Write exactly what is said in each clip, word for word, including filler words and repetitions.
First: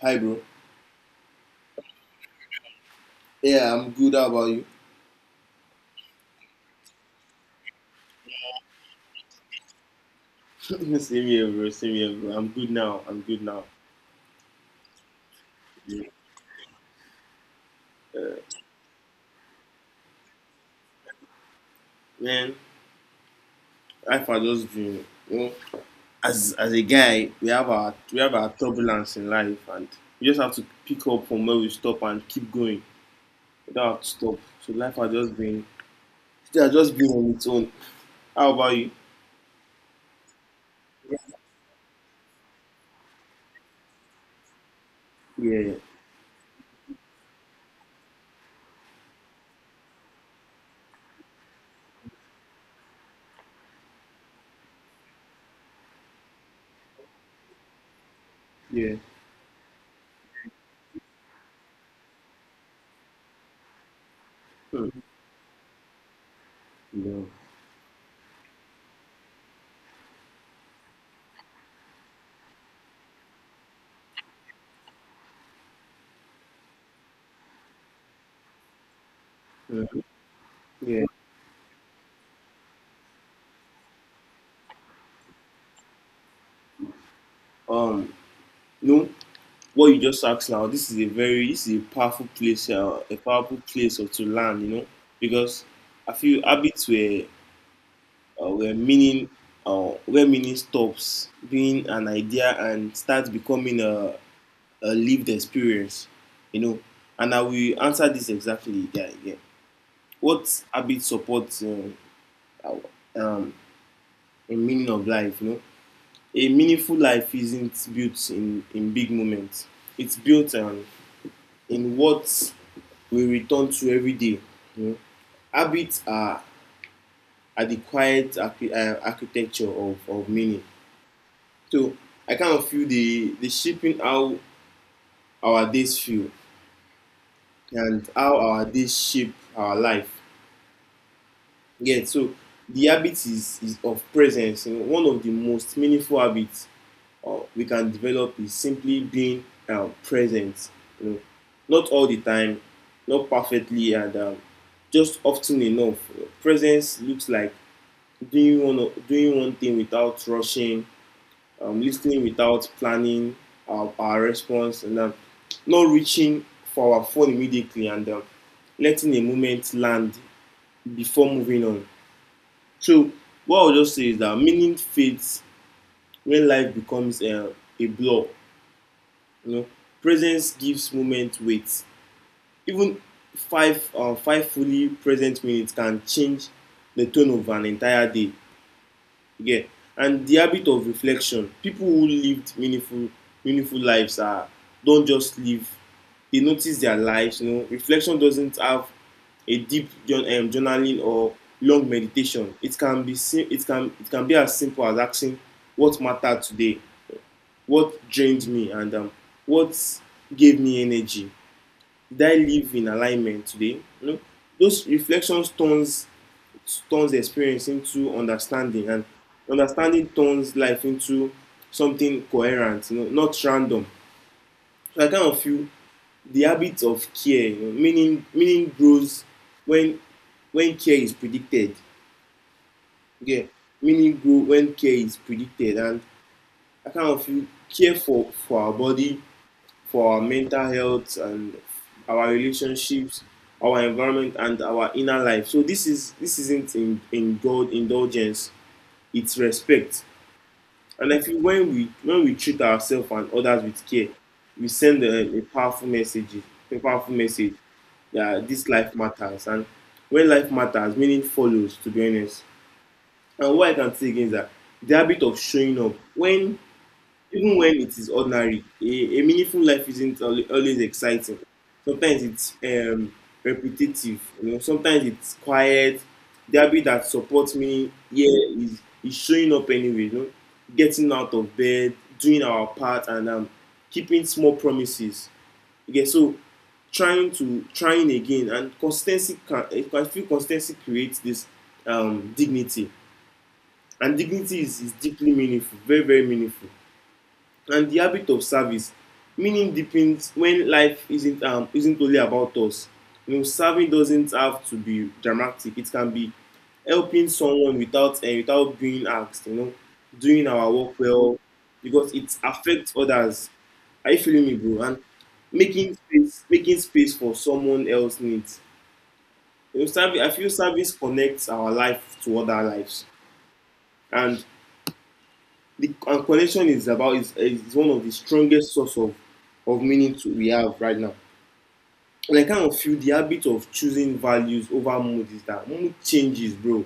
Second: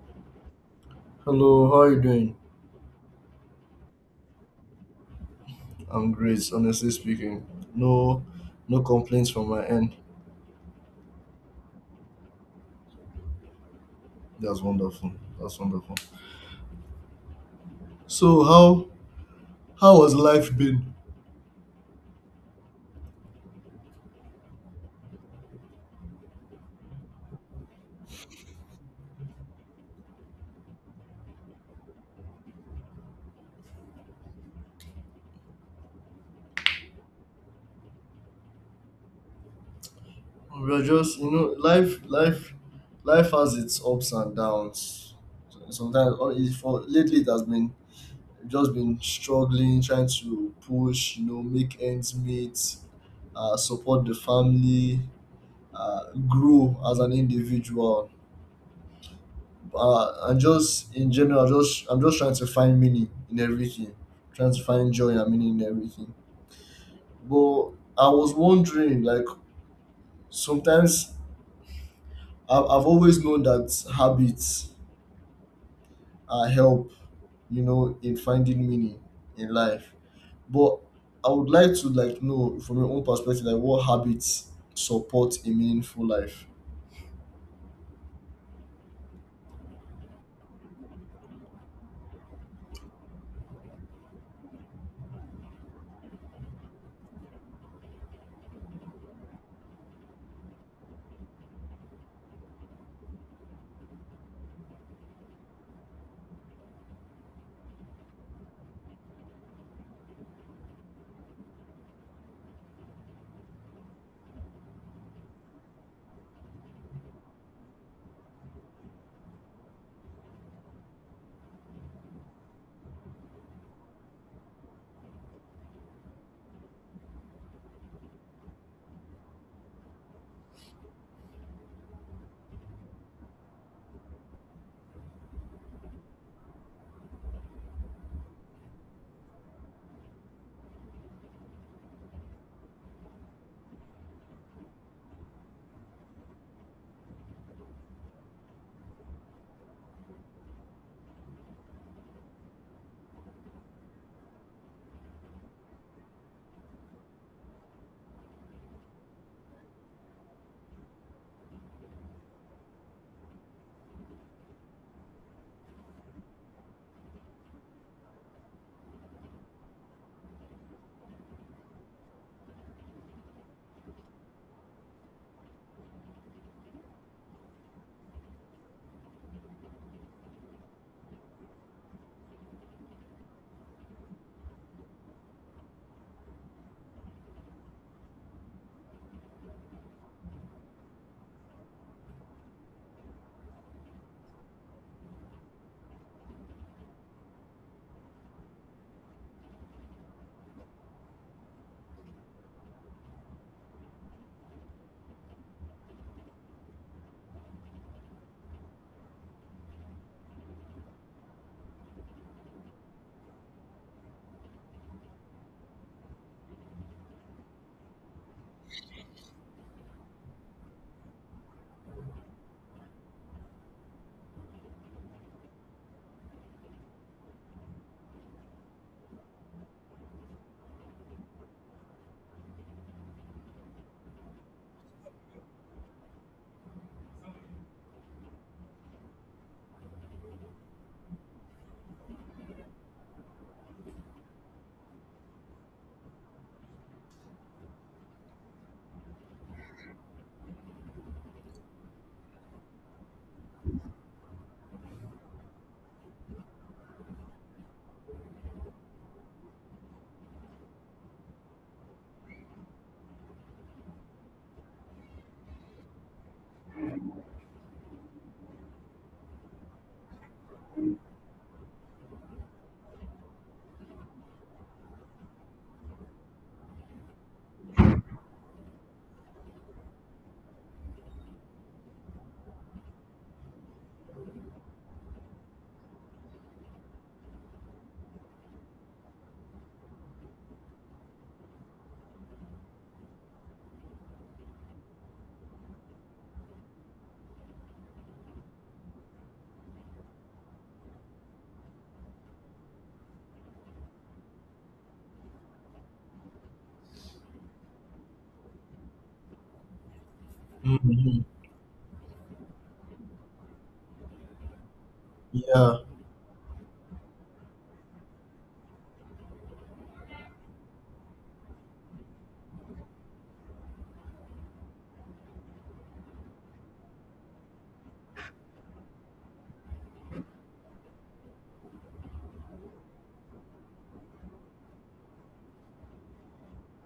Hi, bro. Hello, how are you doing? Yeah, I'm good. How about you? I'm great, honestly speaking. No, no complaints from my end. Same here, bro. Same here, bro. I'm good now. I'm good now. That's wonderful. That's wonderful. Yeah. So how how has life been? Man, life are just doing. You know, as as a guy, we have our we have our turbulence in life, and we just have to pick up from where we stop and keep going. We don't have to stop. So life are just being, they are just being on its own. How about you? We are just you Yeah, know life life life has its ups and downs. yeah, Sometimes or it- for lately it has been just been struggling, trying to push, you know, make ends meet, uh, support the family, uh, grow as an individual, yeah. uh, and just in general, just I'm just trying to find meaning in everything, trying to Hmm. find joy and meaning in everything. Yeah. But I was wondering, like, sometimes I've, I've always known that habits uh, help, you know, in finding meaning in life. Yeah. But Yeah. I would like to like know from your own perspective, like what habits support a meaningful life. Um. No. What you just asked now, this is a very this is a powerful place, uh, a powerful place of to learn, you know, because I feel habits where uh, where meaning uh, where meaning stops being an idea and starts becoming a, a lived experience, you know. And I will answer this exactly. Yeah, yeah. What habit supports um, our- um, a meaning of life? You know, a meaningful life isn't built in in big moments. It's built um, in what we return to every day. You know? Habits are, are the quiet archi- uh, architecture of, of meaning. So I kind of feel the, the shaping how our days feel and how our days shape our life. Yeah, so the habit is, is of presence. You know, one of the most meaningful habits uh, we can develop is simply being uh, present. You know, not all the time, not perfectly, and um, just often enough. Presence looks like doing one doing one thing without rushing, um, listening without planning our, our response, and um, not reaching for our phone immediately, and um, letting a moment land before moving on. So what I'll just say is that meaning fades when life becomes a, a blur. You know, presence gives moment weight. Even five uh, five fully present minutes can change the tone of an entire day. Yeah and the habit of reflection: people who lived meaningful meaningful lives are don't just live, they notice their lives. You know, reflection doesn't have a deep um, journaling or long meditation. It can be sim- it can it can be as simple as asking what mattered today, what drained me, and um, what gave me energy, did I live in alignment today? You know, those reflections turns turns experience into understanding, and understanding turns life into something coherent, you know, not random. So I kind of feel the habit of care. You know, meaning meaning grows when when care is predicted. Yeah, meaning grow when care is predicted. And I kind of feel care for for our body, for our mental health, and our relationships, our environment, and our inner life. So this is this isn't in in god indulgence, it's respect. And I feel when we when we treat ourselves and others with care, we send a, a powerful message, a powerful message, that this life matters. And when life matters, meaning follows, to be honest. And what I can say again is that the habit of showing up when even when it is ordinary, a, a meaningful life isn't al- always exciting. Sometimes it's um, repetitive, you know, sometimes it's quiet. The habit that supports me here is, is showing up anyway, you know, getting out of bed, doing our part, and um, keeping small promises. Okay, so trying to trying again, and consistency can eh, I feel consistency creates this um, dignity. And dignity is, is deeply meaningful, very very meaningful. And the habit of service: meaning deepens when life isn't um, isn't only about us. You know, serving doesn't have to be dramatic. It can be helping someone without and without being asked, you know, doing our work Mhm. well because it affects others. Are you feeling me, bro? And Yeah, making space making space for someone else needs. You know, service, I feel service connects our life to other lives. And the and collection is about is, is one of the strongest source of of meaning to, we have right now. And I kind of feel the habit of choosing values over mood is that mood changes, bro.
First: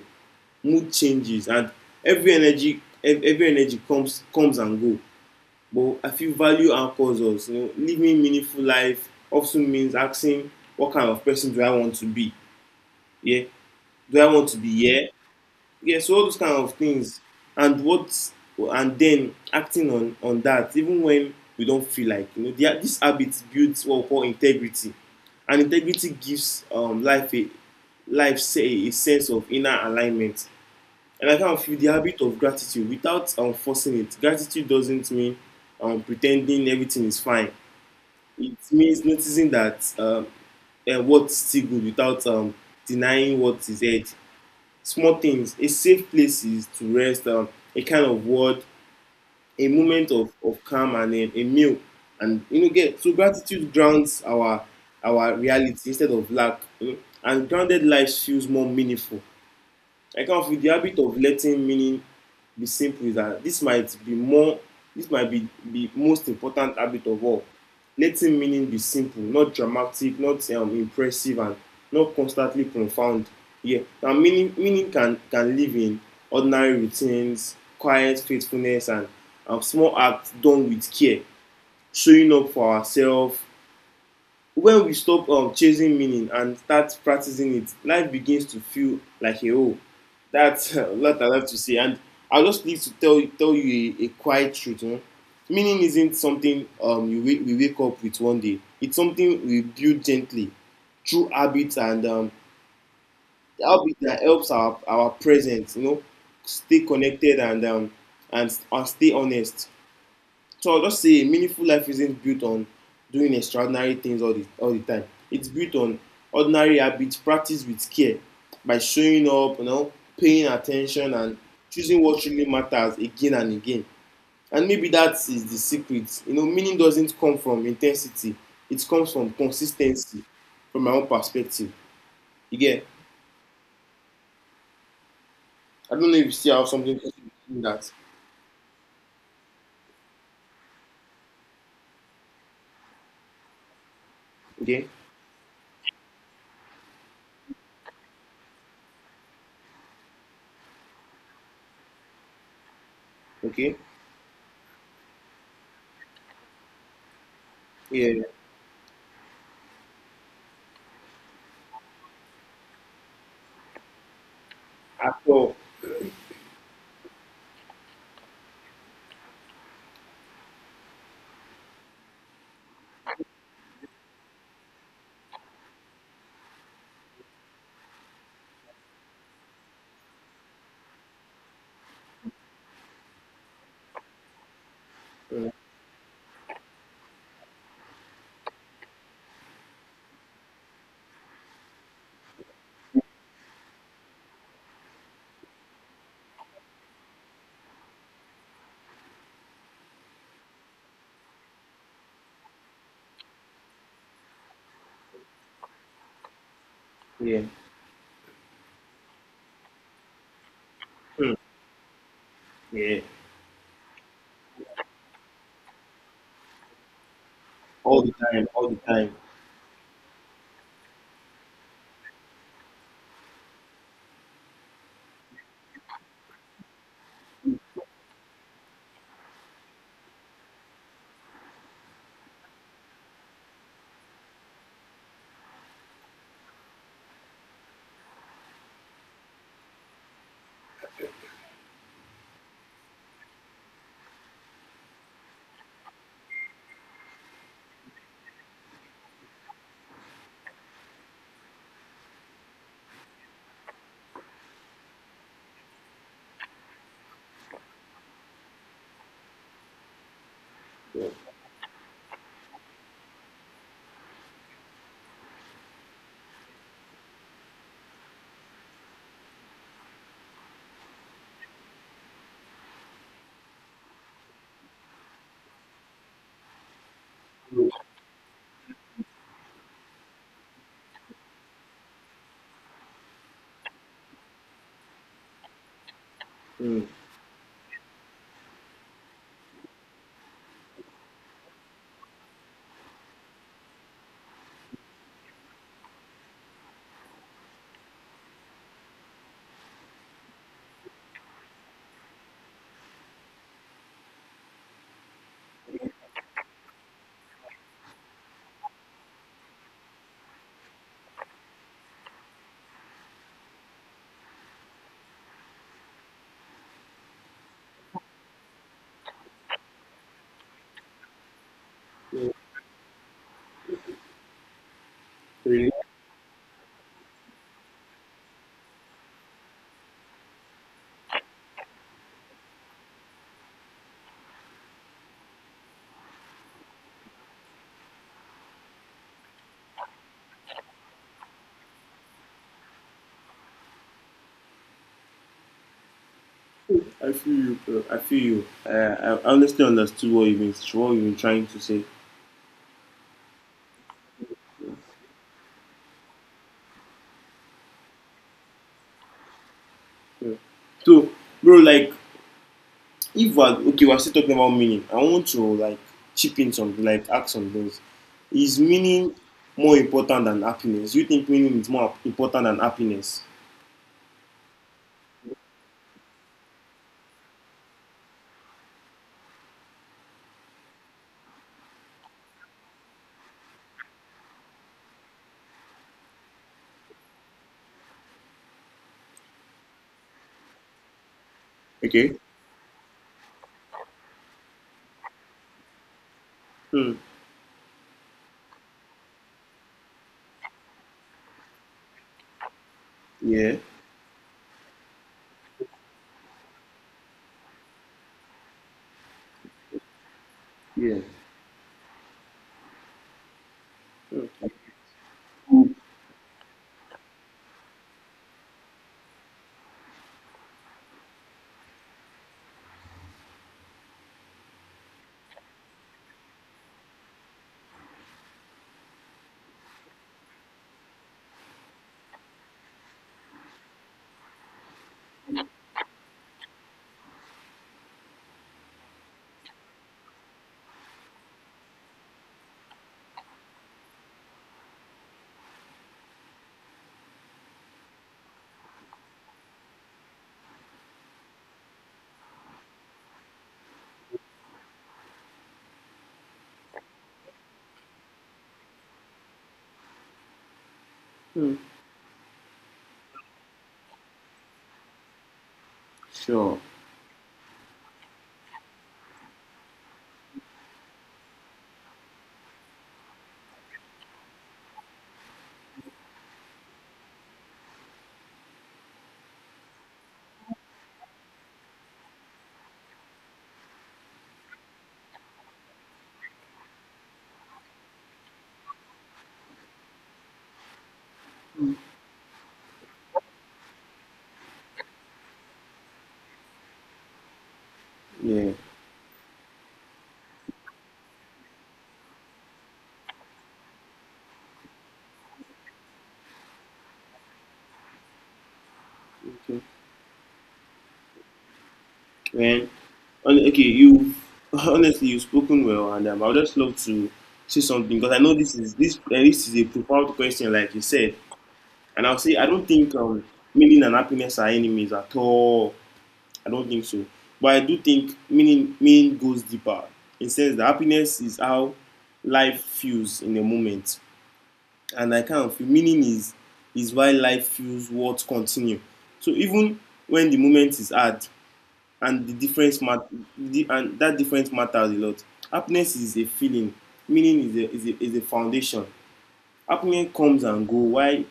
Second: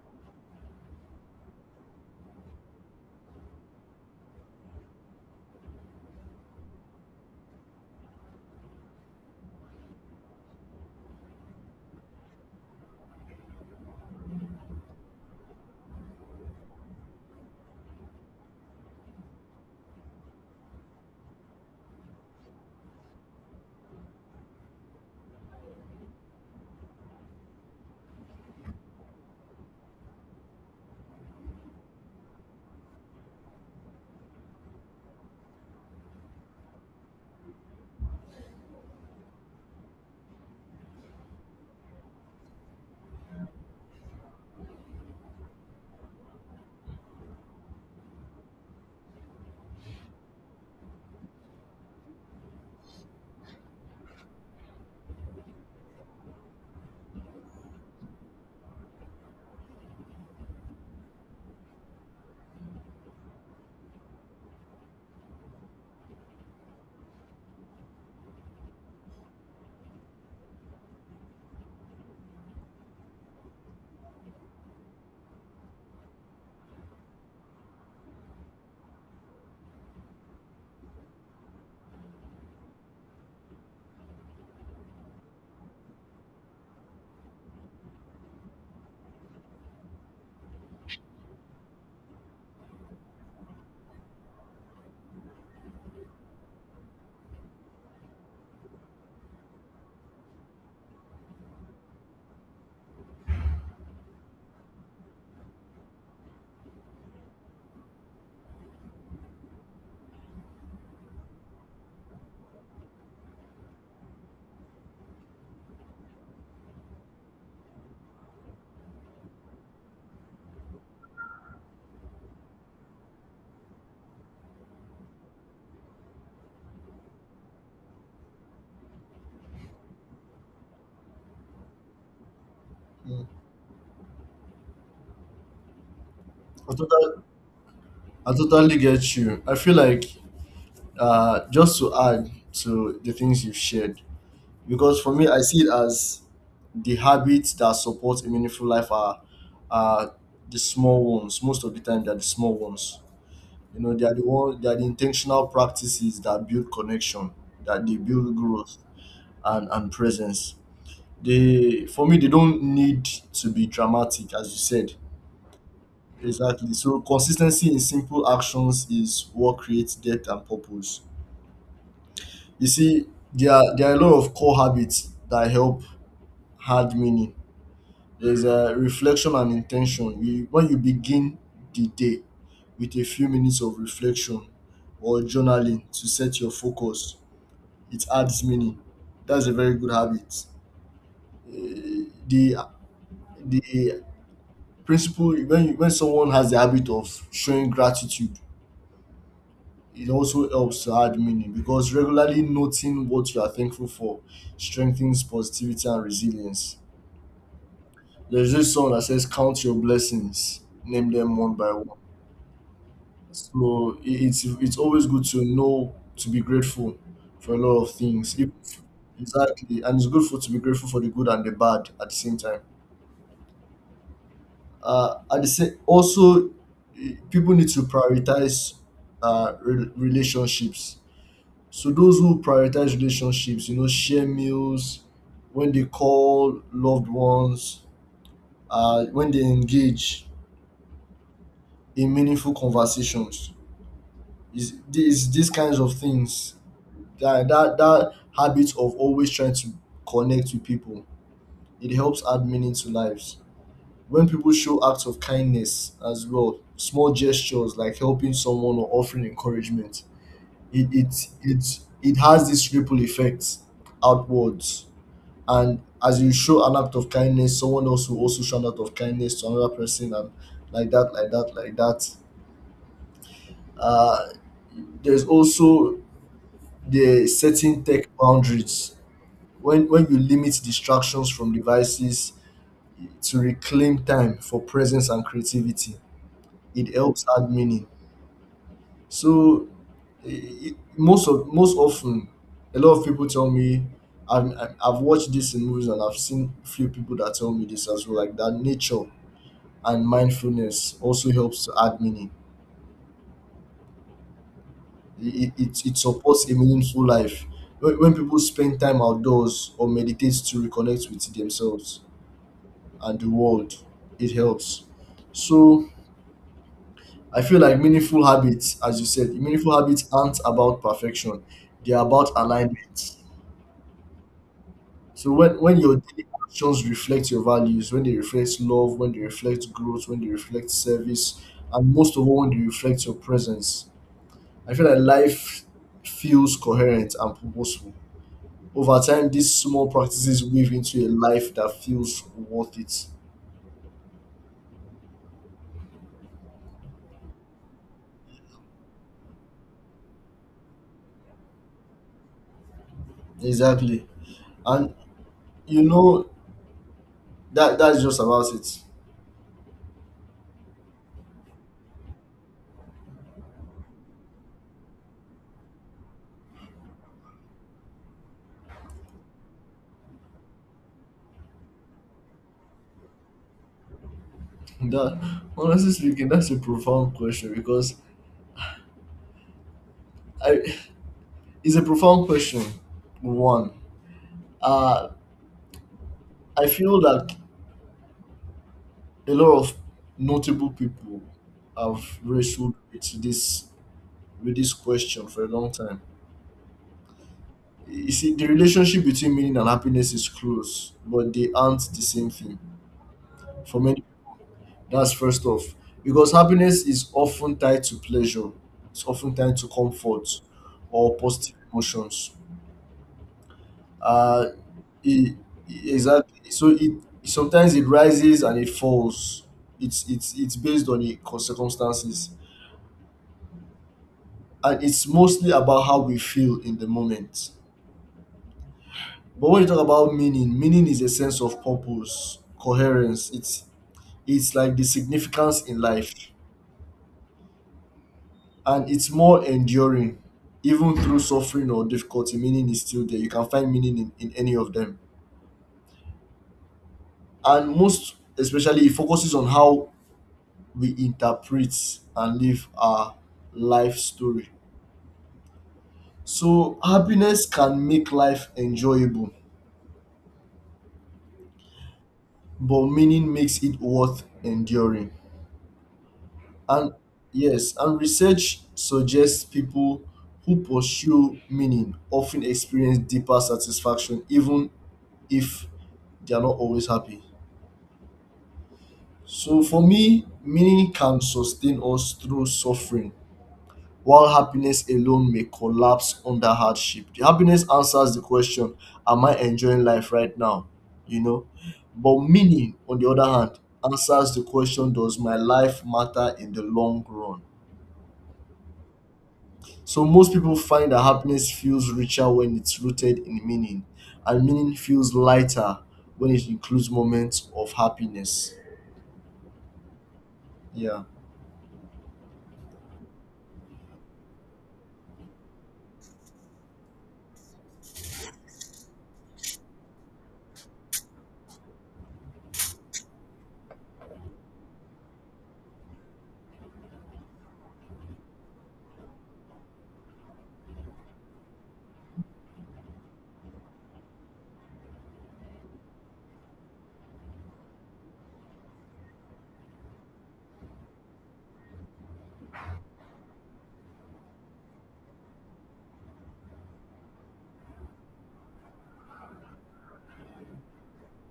Mood changes, and every energy ev- every energy comes comes and go. But I feel value anchors us. You know, living meaningful life often means asking what kind of person do I want to be? Yeah, do I want to be here? Yeah, so all those kind of things, and what, and then acting on on that, even when we don't feel like, you know, the, this habit builds what we call integrity. And integrity gives um, life a life say a sense of inner alignment. And I kind of feel the habit of gratitude without um, forcing it. Gratitude doesn't mean um, pretending everything is fine. It means noticing that um, uh, what's still good without um, denying what is ahead: small things, a safe place is to rest, um, a kind of word, a moment of, of calm and a, a meal. And you know, get so gratitude grounds our our reality instead of lack. You know, and grounded life feels more meaningful. I come with the habit of letting meaning be simple, is that this might be more this might be the most important habit of all. Letting meaning be simple, not dramatic, not um, impressive, and not constantly profound. Yeah, now meaning meaning can can live in ordinary routines, quiet faithfulness, and um, small acts done with care, showing up for ourselves. When we stop um, chasing meaning and start practicing it, life begins to feel like a whole. That's a lot I love to say. And I just need to tell tell you a, a quiet truth, huh? Meaning isn't something um, you wake, we wake up with one day, it's something we build gently through habits, and um, the habit that helps our our present, you know, stay connected, and um, and, and stay honest. So I'll just say a meaningful life isn't built on doing extraordinary things all the all the time. It's built on ordinary habits practiced with care, by showing up, you know, paying attention, and choosing what really matters again and again. And maybe that is the secret. You know, meaning doesn't come from intensity. It comes from consistency, from my own perspective. You get? mm, I don't know if you see how I, something to totally do that. I totally get you. I feel like, uh, just to add to the things you've shared, Okay? because for me, I see it as the habits that support a meaningful life are, are the small ones. Most of the time, they're the small ones. Okay? You know, they are the one, they are the intentional practices that build connection, that they Yeah. build growth and, and presence. They, for me, they don't need to be dramatic, as you said. After all. Exactly. So consistency in simple actions is what creates depth and purpose. You see, there are, there are a lot of core habits that help hard meaning. There's a reflection and intention. You, when you begin the day with a few minutes of reflection or Yeah. journaling to set your focus, it adds meaning. That's a very good habit. Eh, The the principle, when you, when someone has the habit of showing gratitude, it also helps to add meaning, because regularly noting what you are thankful for strengthens positivity and resilience. Yeah. There's this song that says, "Count your blessings, name Hmm. them one by one." Yeah. So i- it's it's always good to know to be grateful for a lot of All the things. time, If, all the time. exactly, and it's good for to be grateful for the good and the bad at the same time. Uh, at the same, also, i- people need to prioritize uh, re- relationships. So those who prioritize relationships, you know, share meals, when they call loved ones, uh, when they engage in meaningful conversations. It's, it's these kinds of things that, that that habit of always trying to connect with people, it helps add meaning to lives. When people show acts of kindness as well, small gestures like helping someone or offering encouragement, it Yeah. it it, it has this ripple effect outwards, and as you show an act of kindness, someone else will also show an act of kindness to another person, and like that like that like that, uh, there's also the Mm, setting tech boundaries. When when you limit distractions from devices to reclaim time for presence and creativity, mm, it helps add meaning. So, eh, most of most often a lot of people tell me, I've, I've I've watched this in movies, and I've seen few people that tell me this as well, like that nature and mindfulness also helps to add meaning. It, it, it supports a meaningful life. When, when people spend time outdoors or meditate to reconnect with themselves and the world, it helps. So I feel like meaningful habits, as you said, meaningful habits aren't about perfection, they are about mm. alignment. So when, Really, When your daily actions reflect your values, when they reflect love, when they reflect growth, when they reflect service, and most of all, when they reflect your presence, I feel like life feels coherent and purposeful. Over time, these small practices weave into a life that feels worth it. I feel you, bro. I feel you. I, I honestly understood what you mean, what you been trying to say. Exactly. And you know, that that's just about it. Yeah. So, bro, like, if we're okay, we're still talking about meaning. I want to like chip in something, like ask some things. Is meaning more important than happiness? You think meaning is more important than happiness? That, honestly speaking, that's a profound question, because I it's a profound question. One. Uh I feel that a lot of notable people have Okay. wrestled with this, with this question for a long time. Mm. You see, the relationship between meaning and happiness is close, but they aren't the same thing. Yeah. For many. That's first off. Because happiness is often tied to pleasure, it's often tied to comfort Yeah. or positive emotions. Uh, it, Mm. exactly. So it Sometimes it rises and it falls. It's it's it's based on the cir- circumstances, and it's mostly about how we feel in the moment. But when you talk about meaning, meaning is a sense of purpose, coherence. It's it's like the significance in life, and it's more enduring. Even through suffering or difficulty, meaning is still there. You can find meaning in, in any of them, and most especially it focuses on how we interpret and live our life story. So happiness can make life enjoyable, Mm. but meaning makes it worth enduring. Sure. And yes, and research suggests people who pursue meaning often experience deeper satisfaction, even if they are not always happy. So for me, meaning can sustain us through suffering, while happiness alone may collapse under hardship. The happiness answers the question, am I enjoying life right now? You know? But meaning, on the other hand, answers the question, does my life matter in the long run? Yeah. So most people find that happiness feels richer when it's rooted in meaning, and meaning feels lighter when it includes moments of happiness. Okay. Yeah. Well, hon- okay, you honestly you've spoken well, and um, I would just love to say something because I know this is this uh, this is a profound question, like you said, and I'll say I don't think um, meaning and happiness are enemies at all. I don't think so, but I do think meaning meaning goes deeper. It says that happiness is how life feels in a moment, and I kind of feel meaning is is why life feels worth continue. So even when the moment is hard, and the difference mat- the, and that difference matters a lot. Happiness is a feeling, meaning is a, is a, is a foundation. Happiness comes and go while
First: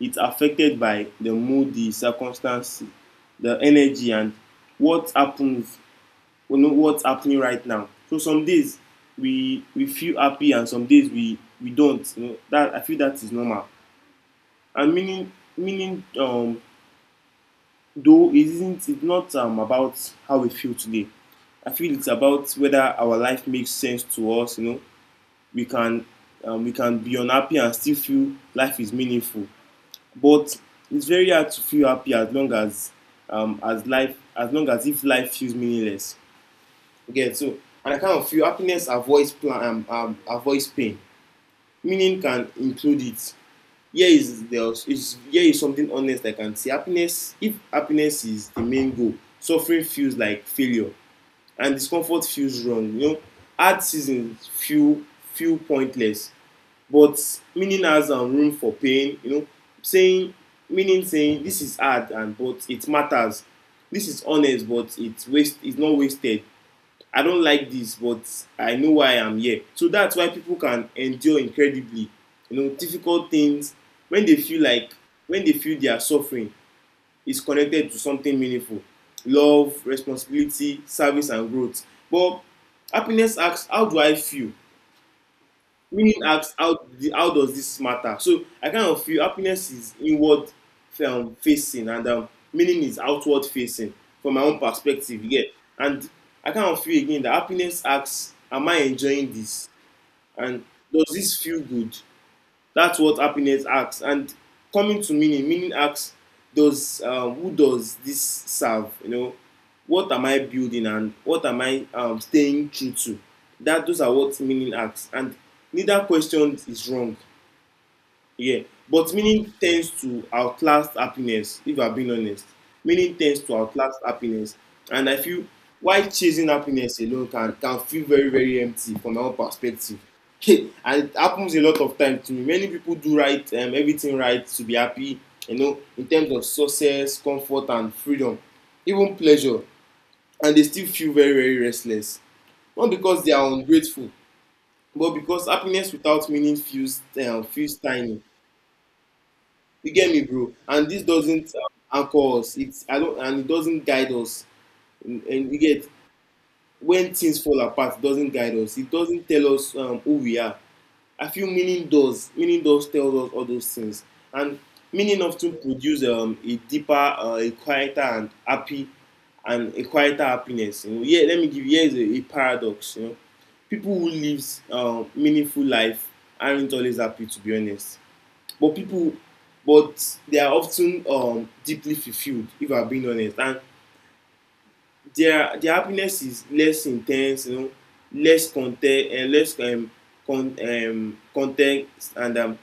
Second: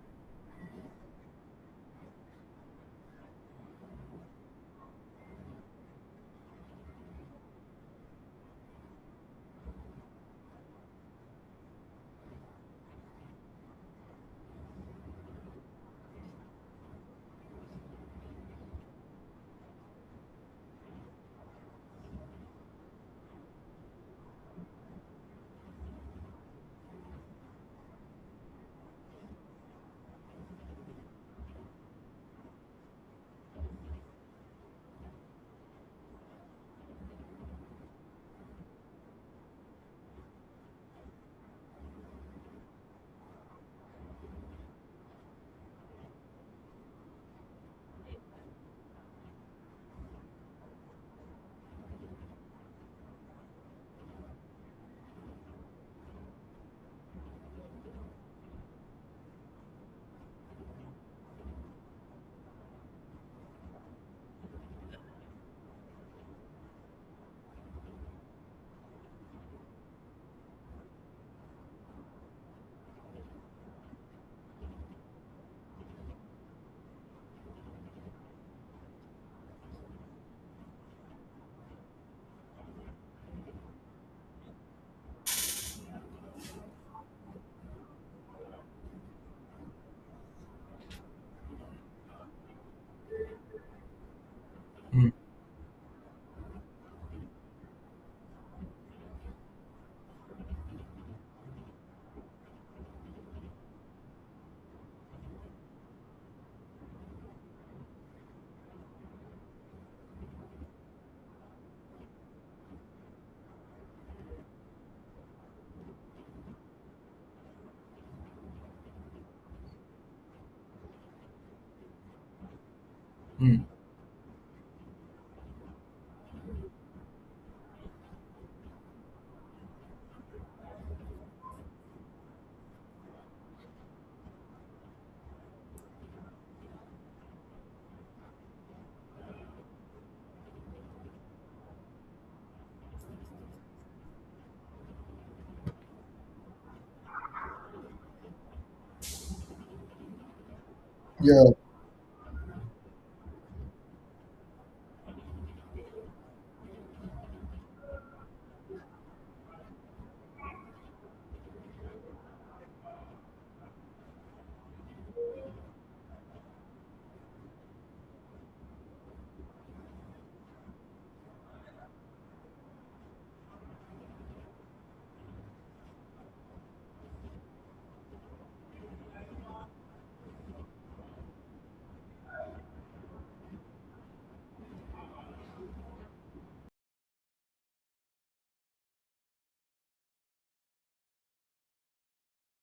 it's affected by the mood, the circumstance, the energy, and what happens, you know, what's happening right now. So some days we we feel happy and some days we we don't. You know, that I feel that is normal. And meaning meaning um though it isn't it's not um, about how we feel today, I feel it's about whether our life makes sense to us. You know, we can um, we can be unhappy and still feel life is meaningful, but it's very hard to feel happy as long as um, as life as long as if life feels meaningless. Okay, so, and I kind of feel happiness avoids plan um, um, avoids pain, meaning can include it. Here is the is here is something honest I can see. Happiness, if happiness is the main goal, suffering feels like failure, and discomfort feels wrong, you know, hard seasons feel feel pointless. But meaning has um, room for pain. You know, saying meaning saying this is hard and but it matters, this is honest but it's waste it's not wasted. I don't like this, but I know why I'm here. So that's why people can endure incredibly, you know, difficult things when they feel like when they feel their suffering is connected to something meaningful: love, responsibility, service, and growth. But happiness asks, how do I feel? Meaning asks how how does this matter? So I kind of feel happiness is inward um, facing, and um, meaning is outward facing from my own Mm, perspective. Yeah. And I kind of feel again that happiness asks, am I enjoying this and does this feel good? That's what happiness asks. And coming to meaning, meaning asks, does uh, who does this serve? You know, what am I building and what am I um, staying true to? That those are what meaning asks. And neither question is wrong. Yeah, but meaning tends to outlast happiness, if I'm being honest. Meaning tends to mm. outlast happiness. And I feel why chasing happiness alone can, can feel very, very empty from my own perspective. And it happens a lot of times to me. Many people do right, um, everything right to be happy, you know, in terms of success, comfort, and freedom, even pleasure. And they still feel very, very restless. Not because they are ungrateful, but because happiness without meaning feels, um, feels tiny. You get me, bro? And this Yeah. doesn't um, anchor us. It's I don't and it doesn't guide us. And, and you get when things fall apart, it doesn't guide us. It doesn't tell us um, who we are. I feel meaning does. Meaning does tell us all those things. And meaning often produce um, a deeper, uh, a quieter and happy and a quieter happiness. You know, yeah, let me give you, here's a, a paradox. You know, people who lives um, meaningful life aren't always happy, to be honest. But people but they are often um, deeply fulfilled, if I'm being honest. And their their happiness is less intense, you know, less content, and uh, less um, con um, context, and um,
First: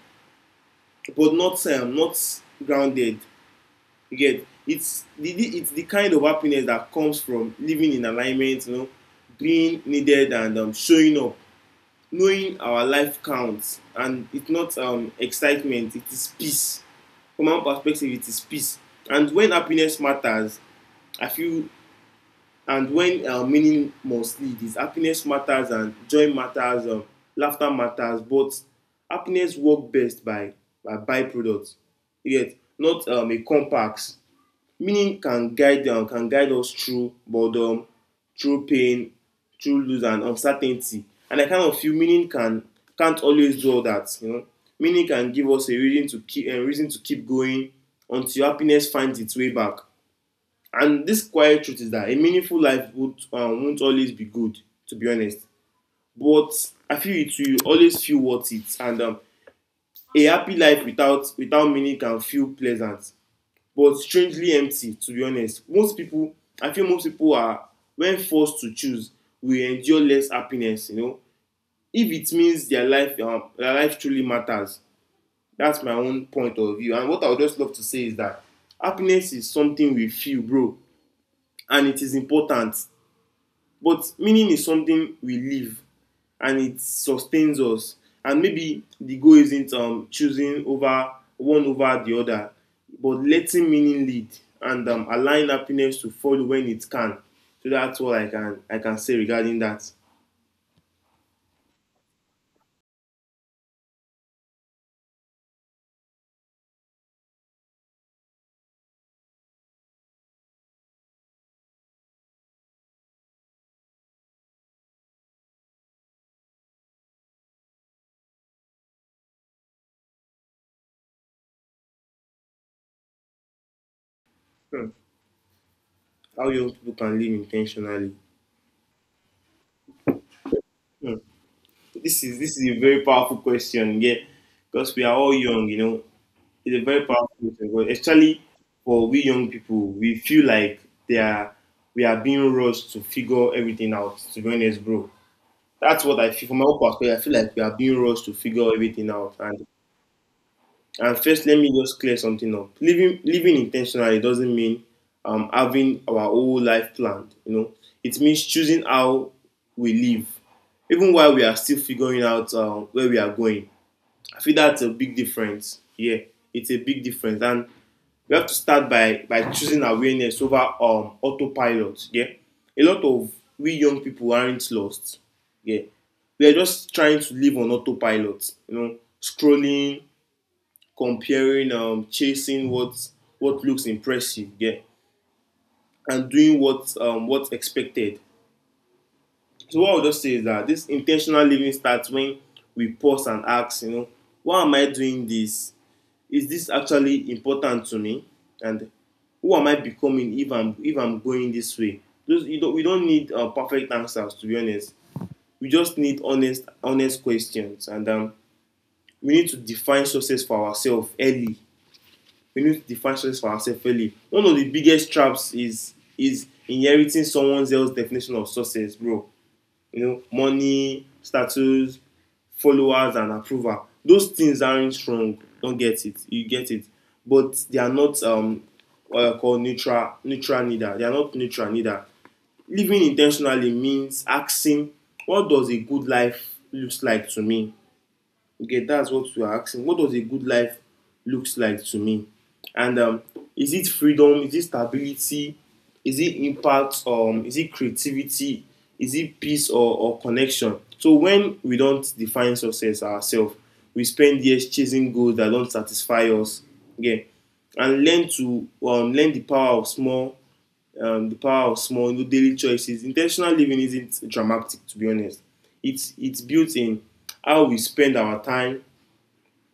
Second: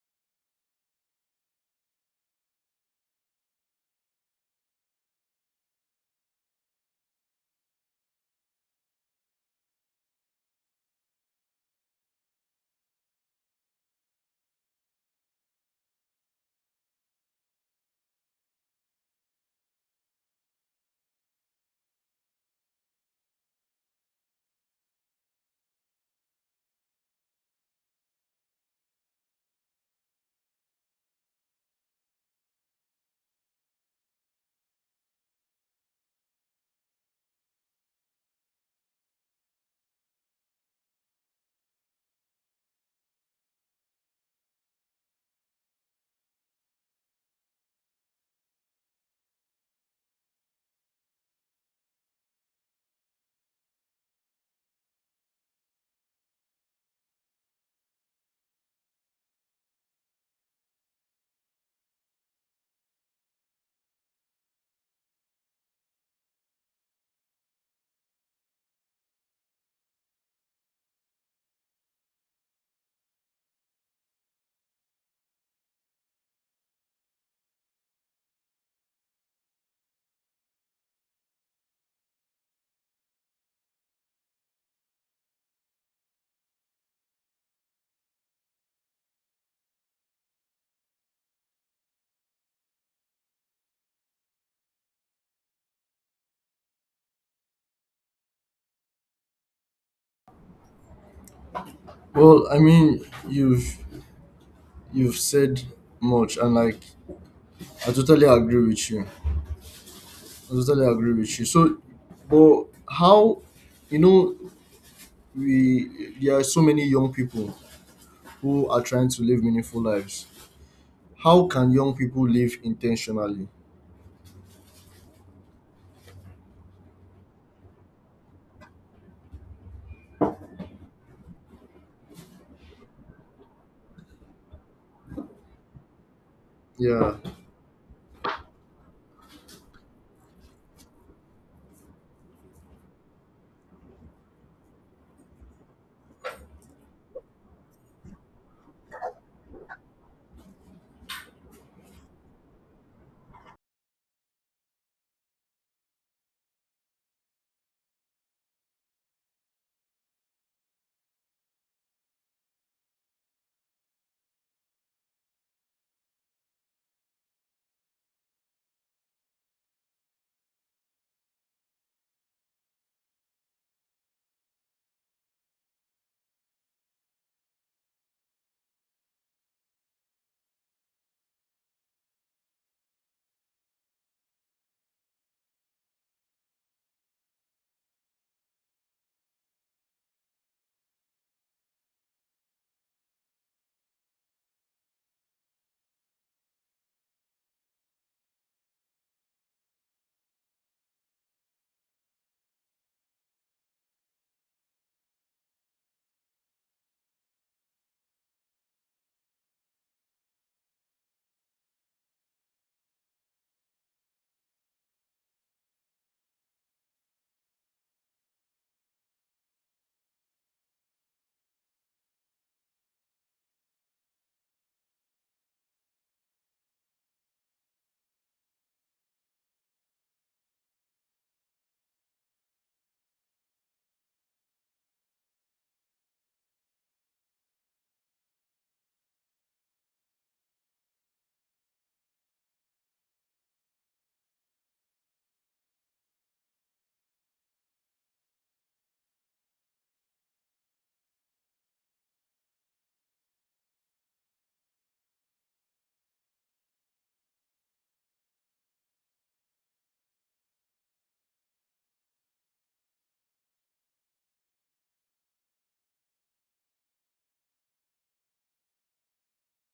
but not um, not grounded. You get, it's the it's the kind of happiness that comes from living in alignment, you know, being needed and um, showing up, knowing our life counts. And it's not um, excitement, it is peace. From our perspective, it is peace. And when happiness matters i feel and when uh, meaning must lead. Is Happiness matters and joy matters, um, laughter matters, but happiness work best by by byproduct, yet not um, a complex. Meaning can guide, um, can guide us through boredom, through pain, through lose and uncertainty. And I kind of feel meaning can can't always do all that. You know, meaning can give us a reason to keep a reason to keep going until happiness finds its way back. And this quiet truth is that a meaningful life would, um, won't always be good, to be honest. But I feel it will always feel worth it. And um, a happy life without without meaning can feel pleasant but strangely empty, to be honest. Most people i feel most people are, when forced to choose, will endure less happiness, you know, if it means their life um, their life truly matters. That's my own point of view. And what I would just love to say is that happiness is something we feel, bro, and it is important. But meaning is something we live, and it sustains us. And maybe the goal isn't um, choosing over one over the other, but letting meaning lead and um, allowing happiness to follow when it can. So that's all I can I can say regarding that. Well, I mean, you've you've said much, and like, I totally agree with you. I totally agree with you. So, but how, you know, we there are so many young people who are trying to live meaningful lives. How can young people live intentionally? Hmm. How young people can live intentionally. Hmm. This is this is a very powerful question, yeah, because we are all young, you know, it's a very Yeah. powerful thing. But especially for we young people, we feel like they are we are being rushed to figure everything out. To be honest, bro, that's what I feel from my own perspective. I feel like we are being rushed to figure everything out. And and first, let me just clear something up. Living living intentionally doesn't mean um having our whole life planned. You know, it means choosing how we live, even while we are still figuring out um, where we are going. I feel that's a big difference. Yeah, it's a big difference. And we have to start by by choosing awareness over um autopilot. Yeah, a lot of we young people aren't lost. Yeah, we are just trying to live on autopilot, you know, scrolling, comparing, um chasing what what looks impressive, yeah, and doing what um what's expected. So what I'll just say is that this intentional living starts when we pause and ask, you know, why am I doing this? Is this actually important to me? And who am I becoming if i'm if I'm going this way? Those, you don't we don't need uh, perfect answers, to be honest. We just need honest honest questions. And um, we need to define success for ourselves early. We need to define success for ourselves early One of the biggest traps is is inheriting someone else's definition of success, bro. You know, money, status, followers, and approval. Those things aren't wrong. Don't get it. You get it. But they are not um what I call neutral neutral neither. They are not neutral neither. Living intentionally means asking, what does a good life looks like to me? Okay, that's what we are asking. What does a good life looks like to me? And um, is it freedom? Is it stability? Is it impact? Um, is it creativity? Is it peace, or, or connection? So when we don't define success ourselves, we spend years chasing goals that don't satisfy us. Okay, and learn to um, learn the power of small, um, the power of small you know, daily choices. Intentional living isn't dramatic, to be honest. It's it's built in how we spend our time,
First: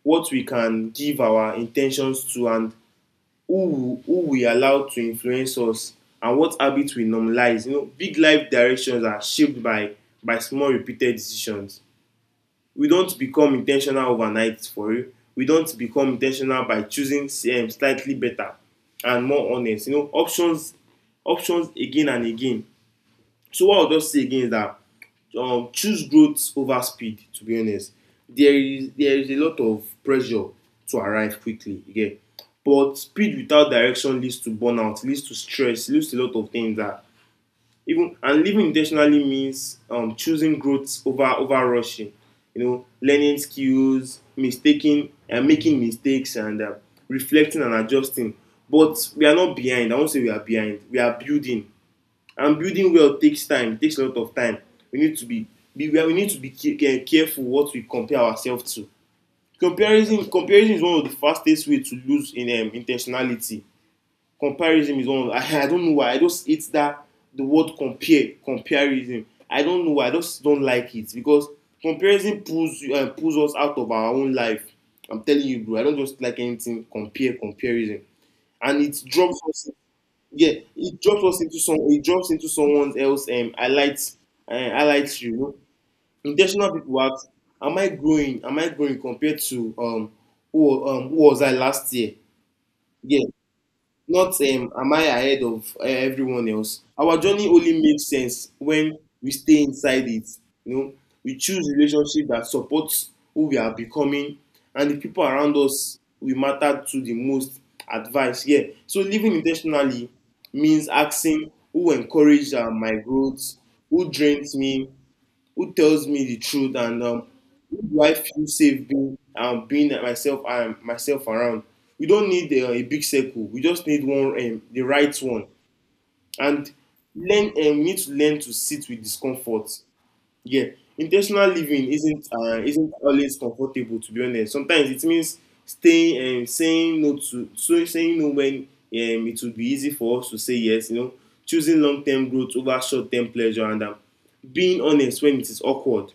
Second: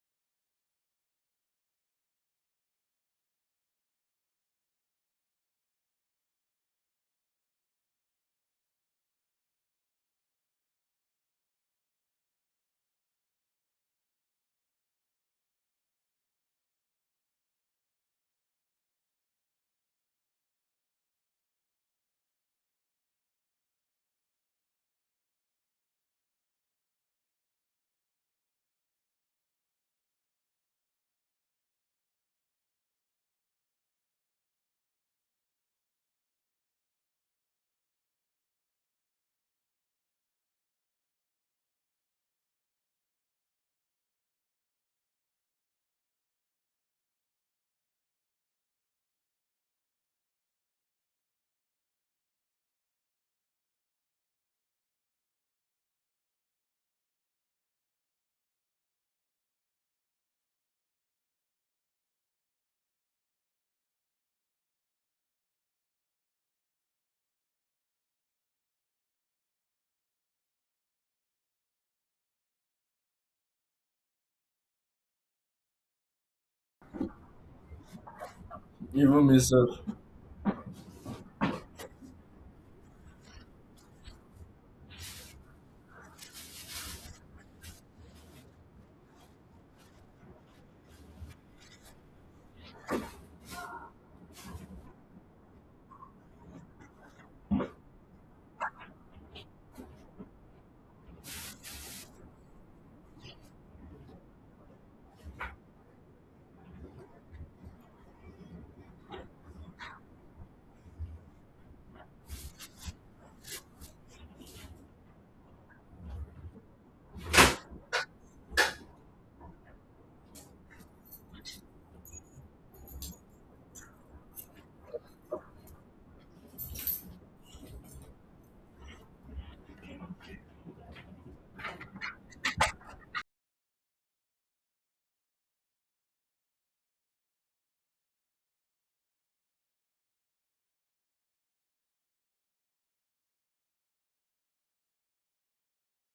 what we can give our intentions to, and who who we allow to influence us, and what habits we normalize. You know, big life directions are shaped by by small repeated decisions. We don't become intentional overnight, for real. We don't become intentional by choosing um, slightly better and more honest, you know, options, options again and again. So what I'll just say again is that, um, choose growth over speed. To be honest, there is there is a lot of pressure to arrive quickly. Again, but speed without direction leads to burnout, leads to stress, leads to a lot of things that, even, and living intentionally means um, choosing growth over over rushing. You know, learning skills, mistaking and uh, making mistakes, and uh, reflecting and adjusting. But we are not behind. I won't say we are behind. We are building, and building well takes time, takes a lot of time we need to be be we need to be careful what we compare ourselves to. Comparison comparison is one of the fastest ways to lose in um, intentionality. Comparison is one of, I, I don't know why I just hate that, the word compare comparison. I don't know why I just don't like it, because comparison pulls uh, pulls us out of our own life. I'm telling you, bro, I don't just like anything compare comparison. And it Even drops us, myself. yeah, it drops us into some it drops into someone else um highlights, uh, highlights you you know. Intentional people ask, am i growing am I growing compared to um who um who was I last year? Yeah. Not, um, am I ahead of uh, everyone else? Our journey only makes sense when we stay inside it. You know, we choose relationship that supports who we are becoming, and the people around us we matter to the most. Advice, yeah. So living intentionally means asking, who encouraged uh, my growth, who drains me, who tells me the truth, and um, who do I feel safe being um, being myself and myself around? We don't need uh, a big circle. We just need one, um, the right one. And learn um, we need to learn to sit with discomfort. Yeah, intentional living isn't uh, isn't always comfortable, to be honest. Sometimes it means staying um, saying no to so saying no when um, it would be easy for us to say yes. You know, choosing long term growth over short term pleasure, and um, being honest when it is awkward.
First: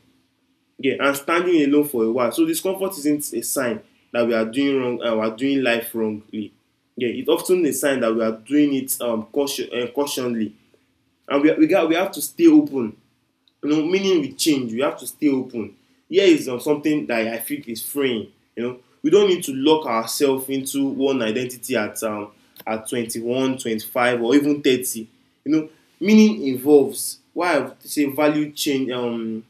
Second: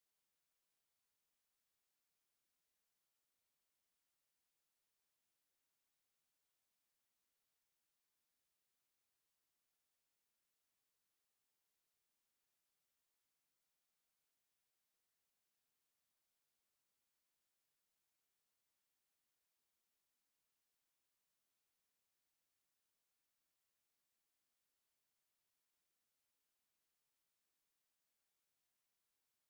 Yeah, and standing alone for a while. So discomfort isn't a sign that we are doing wrong and we are doing life wrongly. Yeah, it's often a sign that we are doing it um caution, uh, cautionly. And we we got we have to stay open. You know, meaning we change. We have to stay open. Here is, um, something that I feel is freeing. You know, we don't need to lock ourselves into one identity at um at twenty-one, twenty-five, or even thirty. You know, meaning involves. Why I say value change, um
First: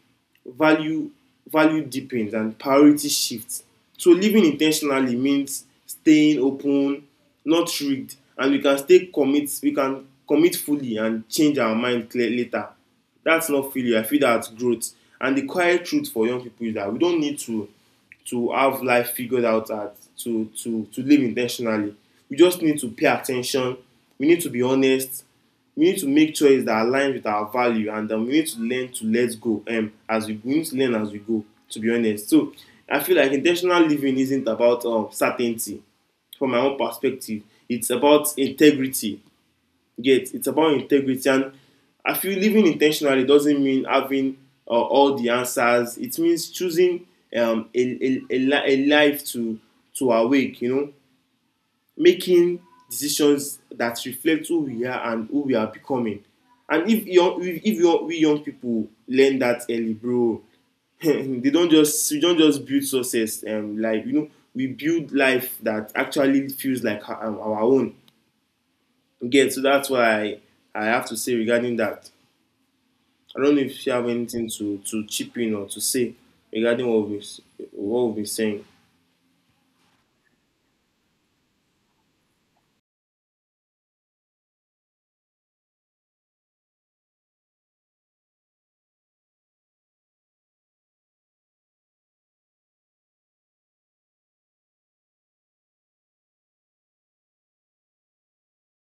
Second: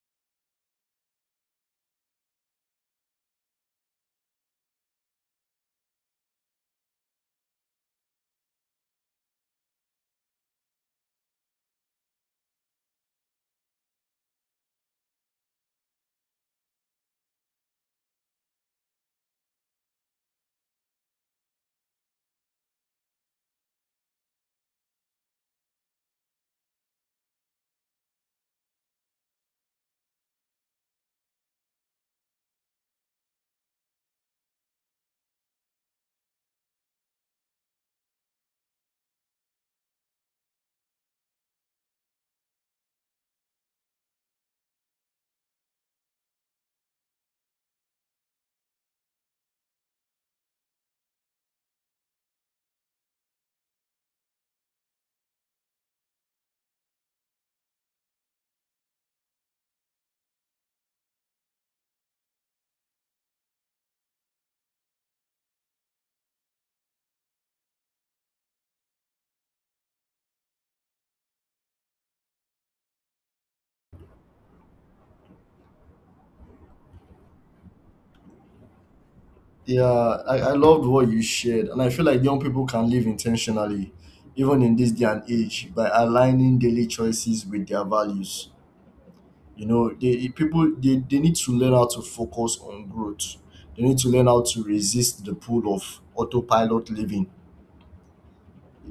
value value deepens and priority shifts. So living intentionally means staying open, not rigged. And we can stay commit we can commit fully and change our mind clear later. That's not failure. I feel that's growth. And the quiet truth for young people is that we don't need to to have life figured out at to to to live intentionally. We just need to pay attention. We need to be honest. We need to make choices that align with our value. And um, we need to learn to let go um, as we, we need to learn as we go, to be honest. So I feel like intentional living isn't about, um, certainty, from my own perspective. It's about integrity. Yet It's about integrity. And I feel living intentionally doesn't mean having uh, all the answers. It means choosing, um, a, a, a life to to awake, you know, making decisions that reflect who we are and who we are becoming. And if young, if, if young, we young people learn that early, bro, they don't just we don't just build success. Um, like, you know, we build life that actually feels like our, um, our own. Again, so that's why I, I have to say regarding that. I don't know if you have anything to to chip in or to say regarding what we've what we've been saying. Yeah, I, I loved what you shared, and I feel like young people can live intentionally, even in this day and age, by aligning daily choices with their values. You know, they people, they, they need to learn how to focus on growth. They need to learn how to resist the pull of autopilot living.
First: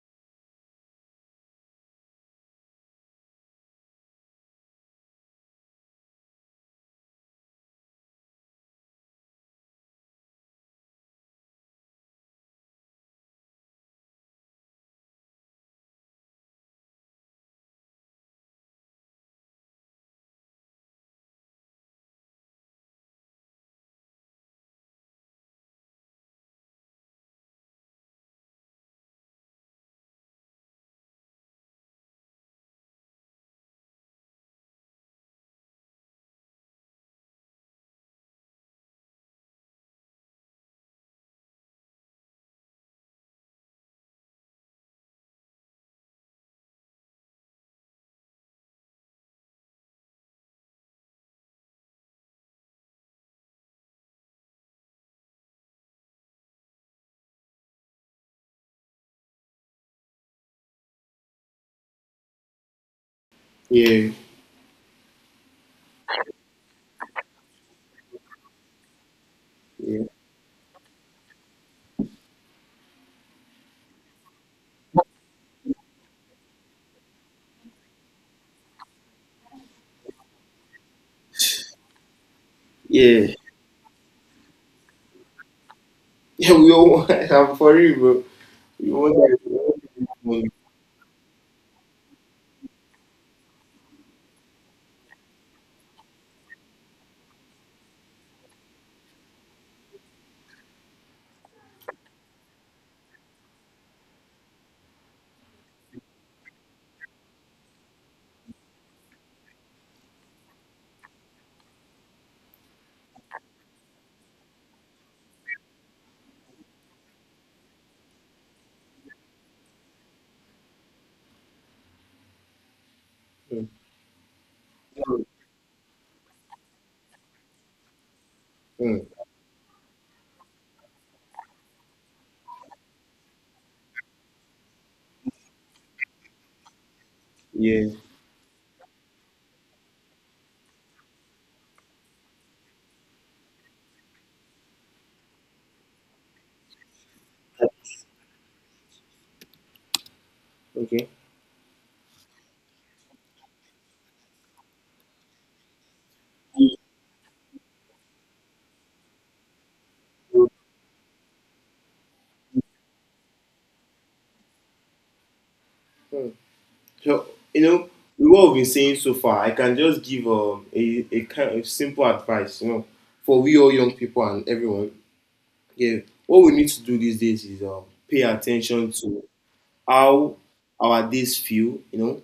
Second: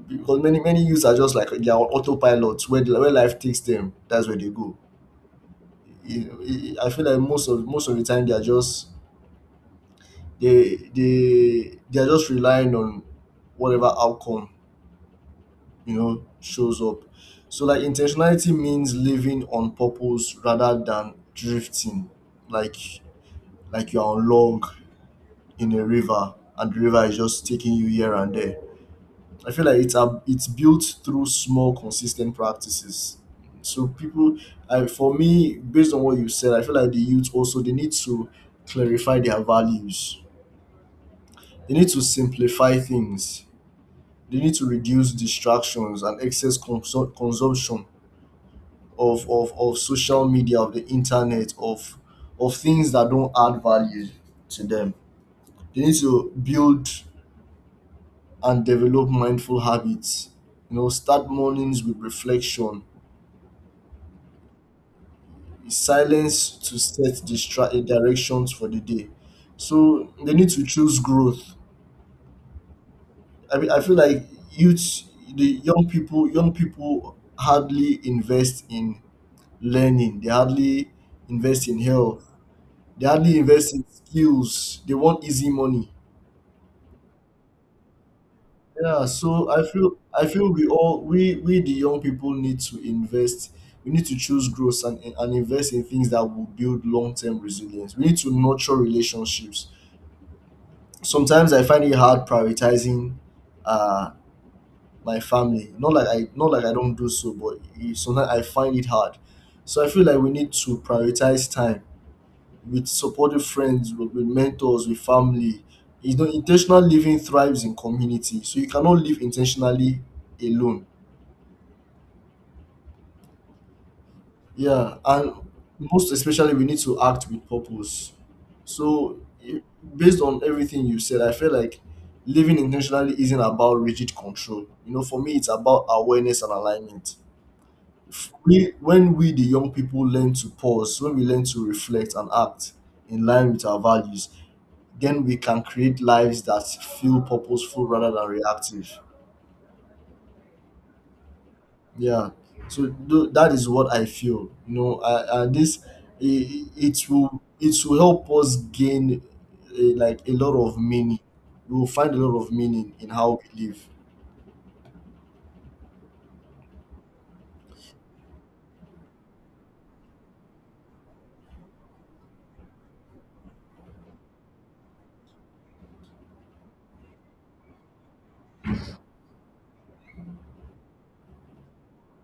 Because many many youths are just like they are autopilots, where the- where life takes them, that's where they go. You know, I I feel like most of most of the time they are just they they they're just relying on whatever outcome, you know, shows up. So like intentionality means living on purpose rather than drifting, like like you're on log in a river and the river is just taking you here and there. I feel like it's a, it's built through small consistent practices. So people, I, for me, based on what you said, I feel like the youth also, they need to clarify their values, they need to simplify things. They need to reduce distractions and excess consum- consumption of, of, of social media, of the internet, of of things that don't add value to them. They need to build and develop mindful habits. You know, start mornings with reflection, Yeah. silence, to set distra- eh, directions for the day. Yeah. So they need to choose growth. I mean, I feel like youth, the young people, young people hardly invest in learning. They hardly invest in health. They Yeah. hardly invest in skills. They want easy money. Yeah, we all want. I'm for real, bro. We Yeah, want that. so I feel We I want feel that. we all, we we the young people need to invest. We need to choose growth and, and invest in things that will build long term resilience. We need to nurture relationships. Sometimes I find it hard prioritizing uh my family. Not like I not like I don't do so, but it- sometimes I find it hard. So I feel like we need to prioritize time with supportive friends, with, with mentors, with family. You know, intentional living thrives in community. So you cannot live intentionally alone. Mm, Yeah, mm, and most especially, we need to act with purpose. mm. So, i- based on everything you said, I feel like living intentionally isn't about rigid control. You know, for me, it's about awareness and alignment. Yeah. If we, When we, the young people, learn to pause, when we learn to reflect and act in line with our values, then we can create lives that feel purposeful rather than reactive. Okay. Yeah. So tho- that is what I feel. You know, I, I this, it, it will it will help us gain a, like, a lot of meaning. We will find a lot of meaning in how we live. Mm. So, you know, with what we've been saying so far, I can just give, um, a a kind of simple advice, you know, for we all young people and everyone. Yeah, what we need to do these days is, um, pay attention to how our days feel, you know,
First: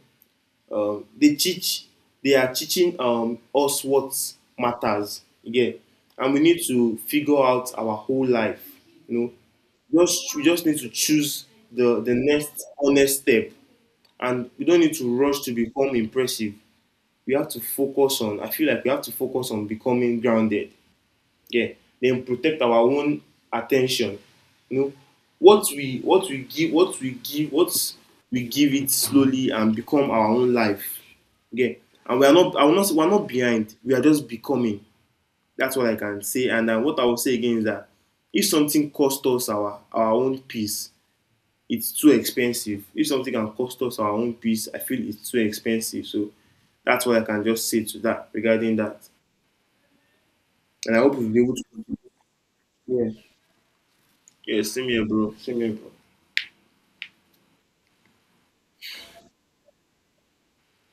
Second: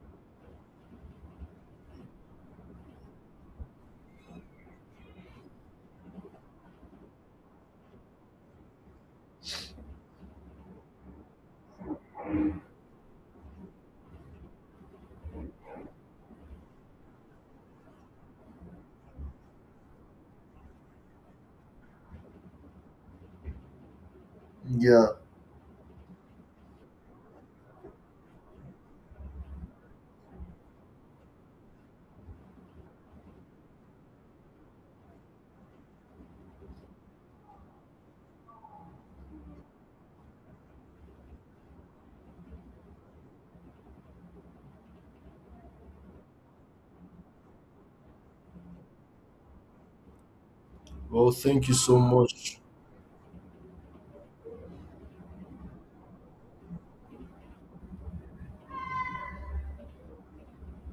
uh, they teach they are teaching um, us what matters again. And we need to figure out our whole life, you know. Just We just need to choose the the next honest step. And we don't need to rush to become impressive. We have to focus on, I feel like we have to focus on becoming grounded. Yeah, then protect our own attention, you know, Yeah. what we what we give what we give what we give it slowly and become our own life. Yeah. And we are not, I will not we are not behind, we are just becoming. That's what I can say. And uh, what I will say again is that if something costs us our our own peace, it's too expensive. If something can cost us our own peace, I feel it's too expensive. So that's what I can just say to that, regarding that. And I hope we'll Well, be able to. thank you so much. Yeah. Yeah, same here, bro. Same here, bro.